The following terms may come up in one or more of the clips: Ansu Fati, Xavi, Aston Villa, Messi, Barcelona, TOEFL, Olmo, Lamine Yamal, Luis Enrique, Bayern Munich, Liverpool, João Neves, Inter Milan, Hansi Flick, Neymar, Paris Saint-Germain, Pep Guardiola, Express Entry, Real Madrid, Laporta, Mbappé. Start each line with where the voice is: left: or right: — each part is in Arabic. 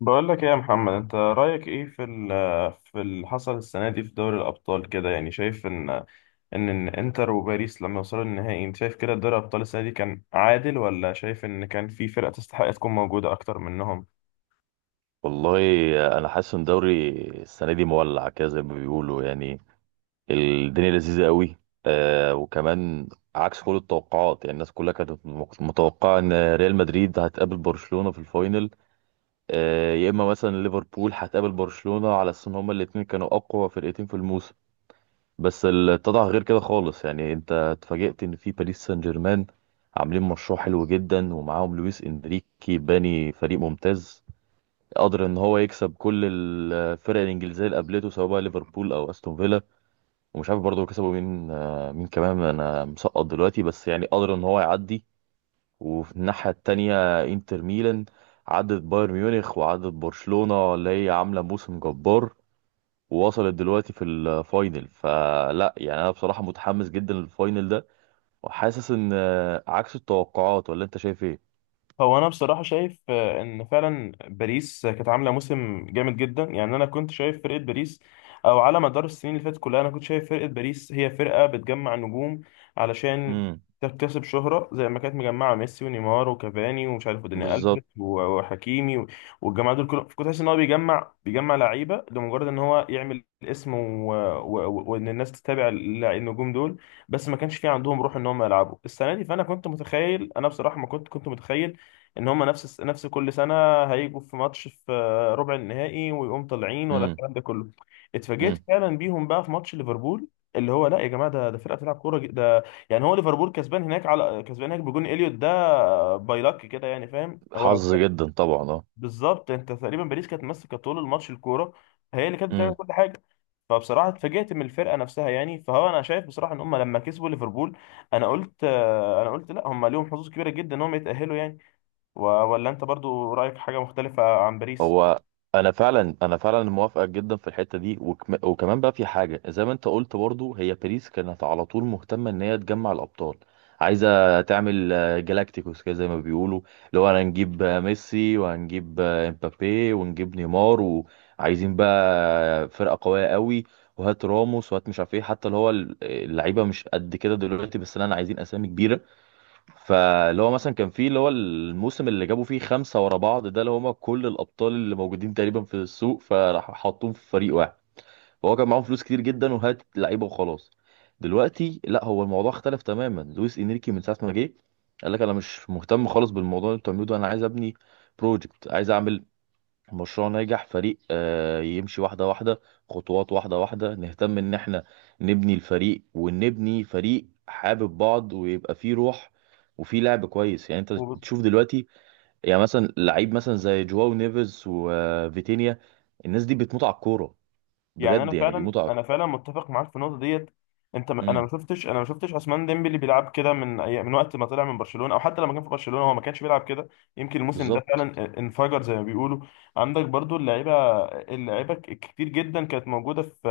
left: بقول لك ايه يا محمد؟ انت رايك ايه في اللي حصل السنه دي في دوري الابطال كده؟ يعني شايف ان انتر وباريس لما وصلوا النهائي، انت شايف كده دوري الابطال السنه دي كان عادل، ولا شايف ان كان في فرقه تستحق تكون موجوده اكتر منهم؟
right: والله، انا حاسس ان دوري السنه دي مولع كده زي ما بيقولوا، يعني الدنيا لذيذه قوي. وكمان عكس كل التوقعات. يعني الناس كلها كانت متوقعه ان ريال مدريد هتقابل برشلونه في الفاينل، يا اما مثلا ليفربول هتقابل برشلونه، على اساس ان هما الاتنين كانوا اقوى فرقتين في الموسم. بس اللي اتضح غير كده خالص. يعني انت اتفاجئت ان في باريس سان جيرمان عاملين مشروع حلو جدا، ومعاهم لويس انريكي باني فريق ممتاز، قدر ان هو يكسب كل الفرق الانجليزيه اللي قابلته، سواء بقى ليفربول او استون فيلا، ومش عارف برضه كسبوا مين، مين كمان انا مسقط دلوقتي. بس يعني قدر ان هو يعدي. وفي الناحيه التانيه انتر ميلان عدت بايرن ميونخ، وعدت برشلونه اللي هي عامله موسم جبار، ووصلت دلوقتي في الفاينل. فلا يعني انا بصراحه متحمس جدا للفاينل ده، وحاسس ان عكس التوقعات. ولا انت شايف ايه؟
left: هو انا بصراحه شايف، ان فعلا باريس كانت عامله موسم جامد جدا. يعني انا كنت شايف فرقه باريس او على مدار السنين اللي فاتت كلها، انا كنت شايف فرقه باريس هي فرقه بتجمع نجوم علشان
right: امم.
left: تكتسب شهره، زي ما كانت مجمعه ميسي ونيمار وكافاني ومش عارف وداني
right: بالظبط.
left: الفيس وحكيمي والجماعه دول كلهم، كنت حاسس ان هو بيجمع لعيبه لمجرد ان هو يعمل اسم وان الناس تتابع النجوم دول. بس ما كانش في عندهم روح ان هم يلعبوا السنه دي. فانا كنت متخيل، انا بصراحه ما كنت متخيل ان هم نفس كل سنه هيجوا في ماتش في ربع النهائي ويقوم طالعين ولا
right: امم.
left: الكلام ده كله. اتفاجئت
right: امم.
left: فعلا بيهم بقى في ماتش ليفربول، اللي هو لا يا جماعه، ده فرقه بتلعب كوره ده يعني. هو ليفربول كسبان هناك، على كسبان هناك بجون اليوت، ده باي لك كده يعني، فاهم؟ هو
right: حظ جدا طبعا.
left: بالظبط، انت تقريبا باريس كانت ماسكه طول الماتش الكوره، هي اللي كانت بتعمل
right: اه.
left: كل حاجه. فبصراحه اتفاجئت من الفرقه نفسها يعني. فهو انا شايف بصراحه ان هم لما كسبوا ليفربول، انا قلت لا، هم ليهم حظوظ كبيره جدا ان هم يتاهلوا يعني. ولا انت برضو رايك حاجه مختلفه عن باريس؟
right: هو انا فعلا، انا فعلا موافقك جدا في الحته دي، وكمان بقى في حاجه زي ما انت قلت برضو: هي باريس كانت على طول مهتمه ان هي تجمع الابطال. عايزه تعمل جالاكتيكوس كده زي ما بيقولوا، اللي هو انا هنجيب ميسي، وهنجيب امبابي، ونجيب نيمار، وعايزين بقى فرقه قويه قوي، وهات راموس، وهات مش عارف ايه، حتى اللي هو اللعيبه مش قد كده دلوقتي، بس انا عايزين اسامي كبيره. فاللي هو مثلا كان فيه، اللي هو الموسم اللي جابوا فيه خمسة ورا بعض ده، اللي هما كل الأبطال اللي موجودين تقريبا في السوق، فراح حطوهم في فريق واحد. فهو كان معاهم فلوس كتير جدا، وهات لعيبة وخلاص. دلوقتي لا، هو الموضوع اختلف تماما. لويس إنريكي من ساعة ما جه قال لك: أنا مش مهتم خالص بالموضوع اللي انتوا بتعملوه ده، أنا عايز أبني بروجكت، عايز أعمل مشروع ناجح، فريق يمشي واحدة واحدة، خطوات واحدة واحدة، نهتم ان احنا نبني الفريق، ونبني فريق حابب بعض ويبقى فيه روح، وفيه لعب كويس. يعني انت تشوف دلوقتي، يعني مثلا لعيب مثلا زي جواو نيفيز وفيتينيا، الناس دي بتموت على الكورة،
left: يعني انا
right: بجد يعني
left: فعلا
right: بيموتوا على...
left: انا فعلا متفق معاك في النقطه ديت. انا ما
right: امم.
left: شفتش انا ما شفتش عثمان ديمبلي بيلعب كده من من وقت ما طلع من برشلونه، او حتى لما كان في برشلونه هو ما كانش بيلعب كده. يمكن الموسم ده
right: بالظبط.
left: فعلا انفجر زي ما بيقولوا. عندك برضو اللعيبه، كتير جدا كانت موجوده في،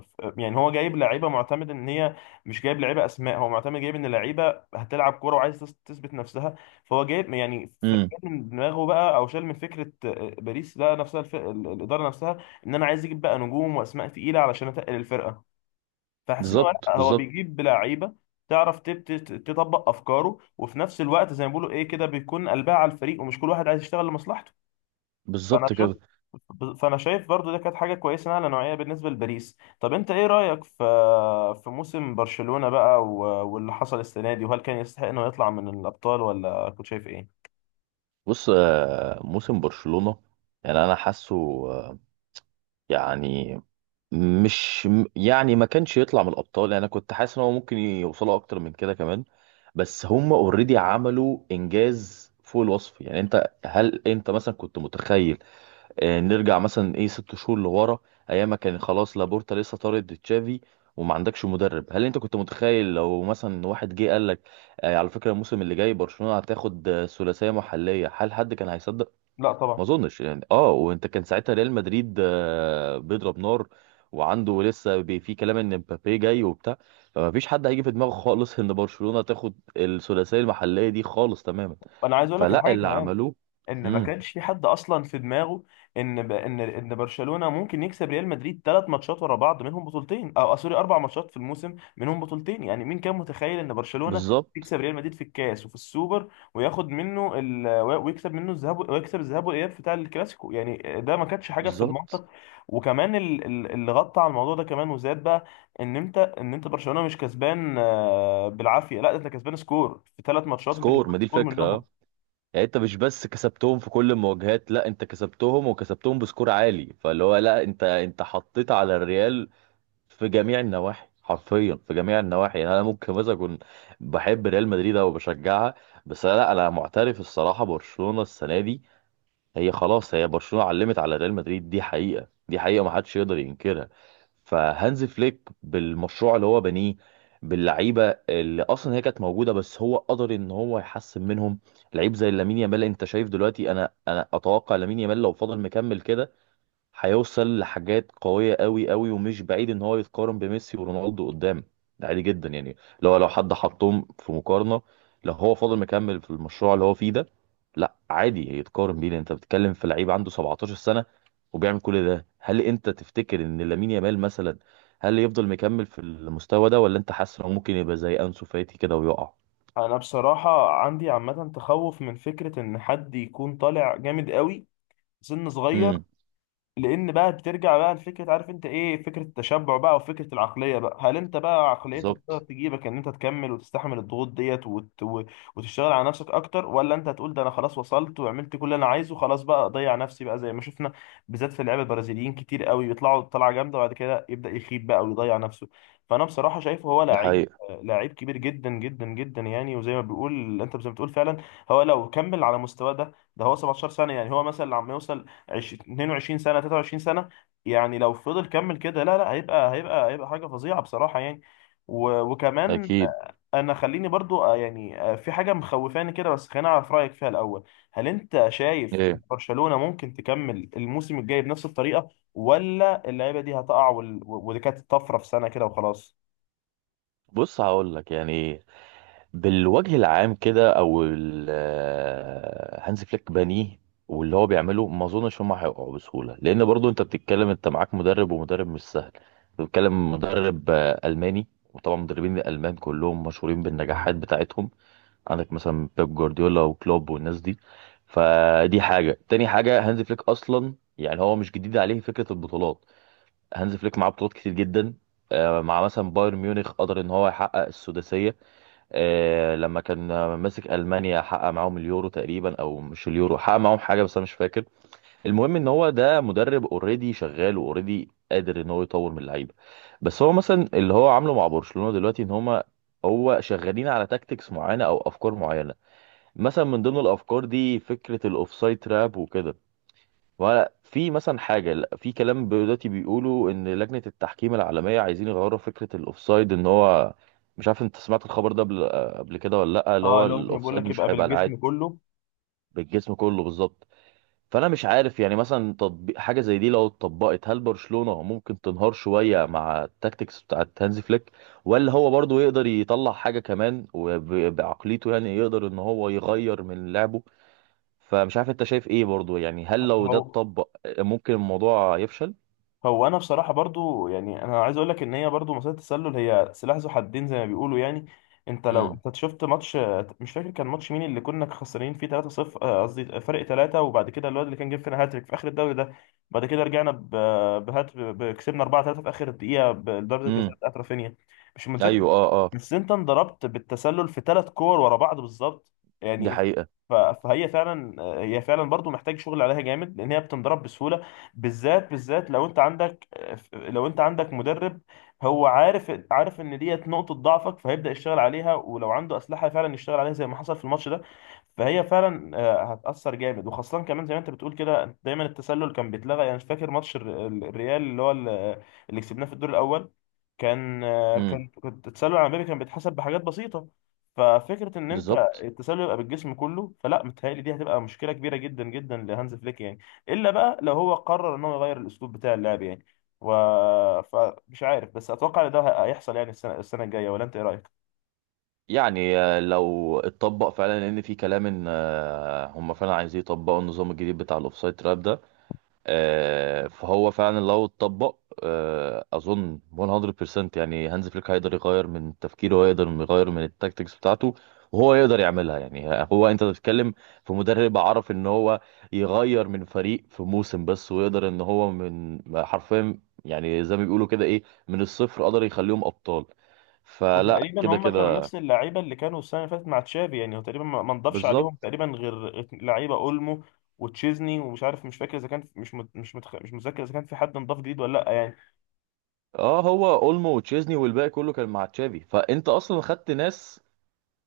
left: يعني هو جايب لعيبه معتمد ان هي، مش جايب لعيبه اسماء. هو معتمد جايب ان لعيبه هتلعب كوره وعايز تثبت نفسها. فهو جايب يعني،
right: امم.
left: من دماغه بقى او شال من فكره باريس، ده نفسها الاداره نفسها ان انا عايز اجيب بقى نجوم واسماء تقيله علشان اتقل الفرقه. فحاسس ان هو
right: بالظبط.
left: لا، هو
right: بالظبط،
left: بيجيب لعيبه تعرف تطبق افكاره، وفي نفس الوقت زي ما بيقولوا ايه كده، بيكون قلبها على الفريق ومش كل واحد عايز يشتغل لمصلحته. فانا
right: بالظبط
left: شفت
right: كده.
left: فانا شايف برضو ده كانت حاجه كويسه على نوعيه بالنسبه لباريس. طب انت ايه رايك في في موسم برشلونه بقى واللي حصل السنه دي؟ وهل كان يستحق انه يطلع من الابطال ولا كنت شايف ايه؟
right: بص، موسم برشلونة يعني انا حاسه آه، يعني مش م- يعني ما كانش يطلع من الابطال. يعني انا كنت حاسس ان هو ممكن يوصلوا اكتر من كده كمان. بس هم اوريدي عملوا انجاز فوق الوصف. يعني انت، هل انت مثلا كنت متخيل، نرجع مثلا ايه ست شهور لورا، ايام ما كان خلاص لابورتا لسه طارد تشافي وما عندكش مدرب، هل انت كنت متخيل لو مثلا واحد جه قال لك على فكرة الموسم اللي جاي برشلونة هتاخد ثلاثية محلية، هل حد كان هيصدق؟
left: لا
right: ما
left: طبعا.
right: اظنش يعني. اه، وانت كان ساعتها ريال مدريد بيضرب نار، وعنده لسه في كلام ان مبابي جاي وبتاع. فما فيش حد هيجي في دماغه خالص ان برشلونة تاخد الثلاثية المحلية دي خالص تماما.
left: انا عايز اقول لك
right: فلا،
left: الحاجه
right: اللي
left: كمان،
right: عملوه...
left: ان ما
right: امم.
left: كانش في حد اصلا في دماغه ان ب... ان ان برشلونه ممكن يكسب ريال مدريد ثلاث ماتشات ورا بعض منهم بطولتين، او سوري، اربع ماتشات في الموسم منهم بطولتين. يعني مين كان متخيل ان برشلونه
right: بالظبط،
left: يكسب ريال مدريد في الكاس وفي السوبر، وياخد منه ويكسب منه الذهاب، ويكسب الذهاب والاياب بتاع الكلاسيكو؟ يعني ده ما كانتش حاجه في
right: بالظبط.
left: المنطق. وكمان اللي غطى على الموضوع ده كمان وزاد بقى، ان انت، برشلونه مش كسبان، بالعافيه، لا، ده انت كسبان سكور في ثلاث ماتشات، انت
right: سكور،
left: كسبان
right: ما دي
left: سكور
right: الفكرة.
left: منهم.
right: آه. يعني انت مش بس كسبتهم في كل المواجهات، لا، انت كسبتهم، وكسبتهم بسكور عالي. فاللي هو لا، انت حطيت على الريال في جميع النواحي، حرفيا في جميع النواحي. يعني انا ممكن مثلا اكون بحب ريال مدريد او بشجعها، بس انا لا، معترف الصراحه برشلونه السنه دي هي خلاص، هي برشلونه علمت على ريال مدريد. دي حقيقه، دي حقيقه، ما حدش يقدر ينكرها. فهانز فليك بالمشروع اللي هو بنيه، باللعيبه اللي اصلا هي كانت موجوده، بس هو قدر ان هو يحسن منهم. لعيب زي لامين يامال، انت شايف دلوقتي، انا اتوقع لامين يامال لو فضل مكمل كده هيوصل لحاجات قوية، قوي قوي، ومش بعيد ان هو يتقارن بميسي ورونالدو قدام. ده عادي جدا يعني، لو حد حطهم في مقارنة، لو هو فاضل مكمل في المشروع اللي هو فيه ده، لا، عادي يتقارن بيه، لان انت بتتكلم في لعيب عنده 17 سنة وبيعمل كل ده. هل انت تفتكر ان لامين يامال مثلا، هل يفضل مكمل في المستوى ده، ولا انت حاسس انه ممكن يبقى زي انسو فاتي كده ويقع؟
left: انا بصراحة عندي عامة تخوف من فكرة ان حد يكون طالع جامد قوي سن صغير،
right: امم.
left: لان بقى بترجع بقى لفكره، عارف انت ايه فكره التشبع بقى وفكره العقليه بقى. هل انت بقى عقليتك تقدر
right: بالظبط.
left: تجيبك ان انت تكمل وتستحمل الضغوط ديت وتشتغل على نفسك اكتر، ولا انت هتقول ده انا خلاص وصلت وعملت كل اللي انا عايزه، خلاص بقى اضيع نفسي بقى، زي ما شفنا بالذات في اللعيبه البرازيليين؟ كتير قوي بيطلعوا طلعه جامده وبعد كده يبدا يخيب بقى ويضيع نفسه. فانا بصراحه شايفه هو
right: دي
left: لعيب
right: حقيقة.
left: لعيب كبير جدا جدا جدا يعني. وزي ما بيقول انت، زي ما بتقول فعلا، هو لو كمل على مستواه ده هو 17 سنه يعني، هو مثلا لما يوصل 22 سنة، 23 سنة، يعني لو فضل كمل كده، لا لا، هيبقى حاجة فظيعة بصراحة يعني. وكمان
right: اكيد.
left: انا خليني برضو، يعني، في حاجة مخوفاني كده، بس خليني اعرف رأيك فيها الأول. هل انت شايف إن
right: ايه.
left: برشلونة ممكن تكمل الموسم الجاي بنفس الطريقة، ولا اللعيبة دي هتقع ودي كانت طفرة في سنة كده وخلاص؟
right: بص هقول لك يعني، بالوجه العام كده، او هانز فليك بانيه، واللي هو بيعمله ما اظنش هم هيقعوا بسهوله، لان برضو انت بتتكلم، انت معاك مدرب، ومدرب مش سهل. أنت بتتكلم مدرب الماني، وطبعا مدربين الالمان كلهم مشهورين بالنجاحات بتاعتهم. عندك مثلا بيب جوارديولا وكلوب والناس دي. فدي حاجه، تاني حاجه: هانز فليك اصلا يعني هو مش جديد عليه فكره البطولات، هانز فليك معاه بطولات كتير جدا، مع مثلا بايرن ميونخ قدر ان هو يحقق السداسيه، لما كان ماسك المانيا حقق معاهم اليورو تقريبا، او مش اليورو حقق معاهم حاجه بس انا مش فاكر. المهم ان هو ده مدرب اوريدي شغال، واوريدي قادر ان هو يطور من اللعيبه. بس هو مثلا اللي هو عامله مع برشلونه دلوقتي ان هما، هو شغالين على تاكتكس معينه او افكار معينه. مثلا من ضمن الافكار دي فكره الاوفسايد تراب وكده. وفي مثلا حاجة، لا، في كلام دلوقتي بيقولوا إن لجنة التحكيم العالمية عايزين يغيروا فكرة الأوفسايد، إن هو مش عارف أنت سمعت الخبر ده قبل، قبل كده ولا لأ. اللي
left: اه
right: هو
left: لو ممكن بقول
right: الأوفسايد
left: لك، يبقى
right: مش هيبقى
left: بالجسم
right: العاد...
left: كله.
right: بالجسم كله، بالظبط. فأنا مش عارف يعني مثلا تطبيق حاجة زي دي، لو اتطبقت هل برشلونة ممكن تنهار شوية مع التاكتكس بتاعة هانزي فليك، ولا هو برضه يقدر يطلع حاجة كمان وبعقليته يعني يقدر إن هو يغير من لعبه؟ فمش عارف انت شايف ايه برضو يعني. هل لو ده
left: هو
right: اتطبق ممكن الموضوع يفشل؟
left: هو انا بصراحه برضو يعني، انا عايز اقول لك ان هي برضو مساله التسلل هي سلاح ذو حدين زي ما بيقولوا يعني. انت لو
right: امم.
left: انت شفت ماتش، مش فاكر كان ماتش مين، اللي كنا خسرانين فيه 3-0، قصدي فرق 3، وبعد كده الواد اللي كان جاب فينا هاتريك في اخر الدوري ده، بعد كده رجعنا كسبنا 4-3 في اخر الدقيقه بضربه الجزاء
right: امم.
left: بتاعت رافينيا، مش متذكر.
right: ايوه. اه. اه.
left: بس انت انضربت بالتسلل في ثلاث كور ورا بعض بالظبط
right: دي
left: يعني.
right: حقيقة.
left: فهي فعلا، هي فعلا برضو محتاج شغل عليها جامد لان هي بتنضرب بسهوله، بالذات لو انت عندك، لو انت عندك مدرب هو عارف ان ديت نقطة ضعفك، فهيبدأ يشتغل عليها، ولو عنده أسلحة فعلا يشتغل عليها، زي ما حصل في الماتش ده. فهي فعلا، هتأثر جامد. وخاصة كمان زي ما انت بتقول كده، دايما التسلل كان بيتلغى يعني، مش فاكر ماتش الريال اللي هو اللي كسبناه في الدور الأول، كان، آه،
right: امم.
left: كان كنت التسلل العمودي كان بيتحسب بحاجات بسيطة. ففكرة ان انت
right: بالظبط.
left: التسلل يبقى بالجسم كله، فلا متهيألي دي هتبقى مشكلة كبيرة جدا جدا لهانز فليك يعني، الا بقى لو هو قرر ان هو يغير الاسلوب بتاع اللعب يعني. و... فمش عارف، بس اتوقع ان ده هيحصل يعني السنه الجايه. ولا انت ايه رايك؟
right: يعني لو اتطبق فعلا، لان في كلام ان هم فعلا عايزين يطبقوا النظام الجديد بتاع الاوفسايد تراب ده، فهو فعلا لو اتطبق اظن 100% يعني هانز فليك هيقدر يغير من تفكيره، ويقدر يغير من التاكتكس بتاعته، وهو يقدر يعملها. يعني هو انت بتتكلم في مدرب عرف ان هو يغير من فريق في موسم بس، ويقدر ان هو من حرفيا يعني زي ما بيقولوا كده ايه، من الصفر قدر يخليهم ابطال. فلا
left: وتقريبا
right: كده
left: هم كانوا
right: كده،
left: نفس اللعيبه اللي كانوا السنه اللي فاتت مع تشافي يعني. هو تقريبا ما نضافش عليهم
right: بالظبط.
left: تقريبا غير لعيبه اولمو وتشيزني، ومش عارف مش فاكر اذا كان مش مت... مش متخ... مش متذكر اذا كان في حد انضاف جديد ولا لا يعني.
right: اه، هو اولمو وتشيزني والباقي كله كان مع تشافي، فانت اصلا خدت ناس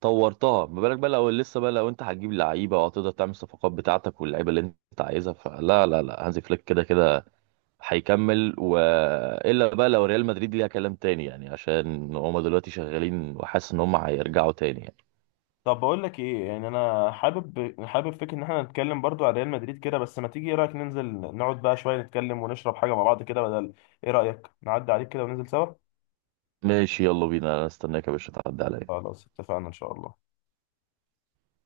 right: طورتها. ما بالك بقى لو لسه، بقى لو انت هتجيب لعيبه وهتقدر تعمل الصفقات بتاعتك واللعيبه اللي انت عايزها. فلا لا لا، هانزي فليك كده كده هيكمل. والا بقى لو ريال مدريد ليها كلام تاني يعني، عشان هم دلوقتي شغالين، وحاسس ان هم هيرجعوا تاني يعني.
left: طب بقول لك ايه يعني، انا حابب فكره ان احنا نتكلم برضو على ريال مدريد كده، بس ما تيجي ايه رايك ننزل نقعد بقى شويه نتكلم ونشرب حاجه مع بعض كده، بدل، ايه رايك نعدي عليك كده وننزل سوا؟
right: ماشي، يلا بينا، انا استناك يا باشا تعدي عليا.
left: خلاص اتفقنا إن شاء الله.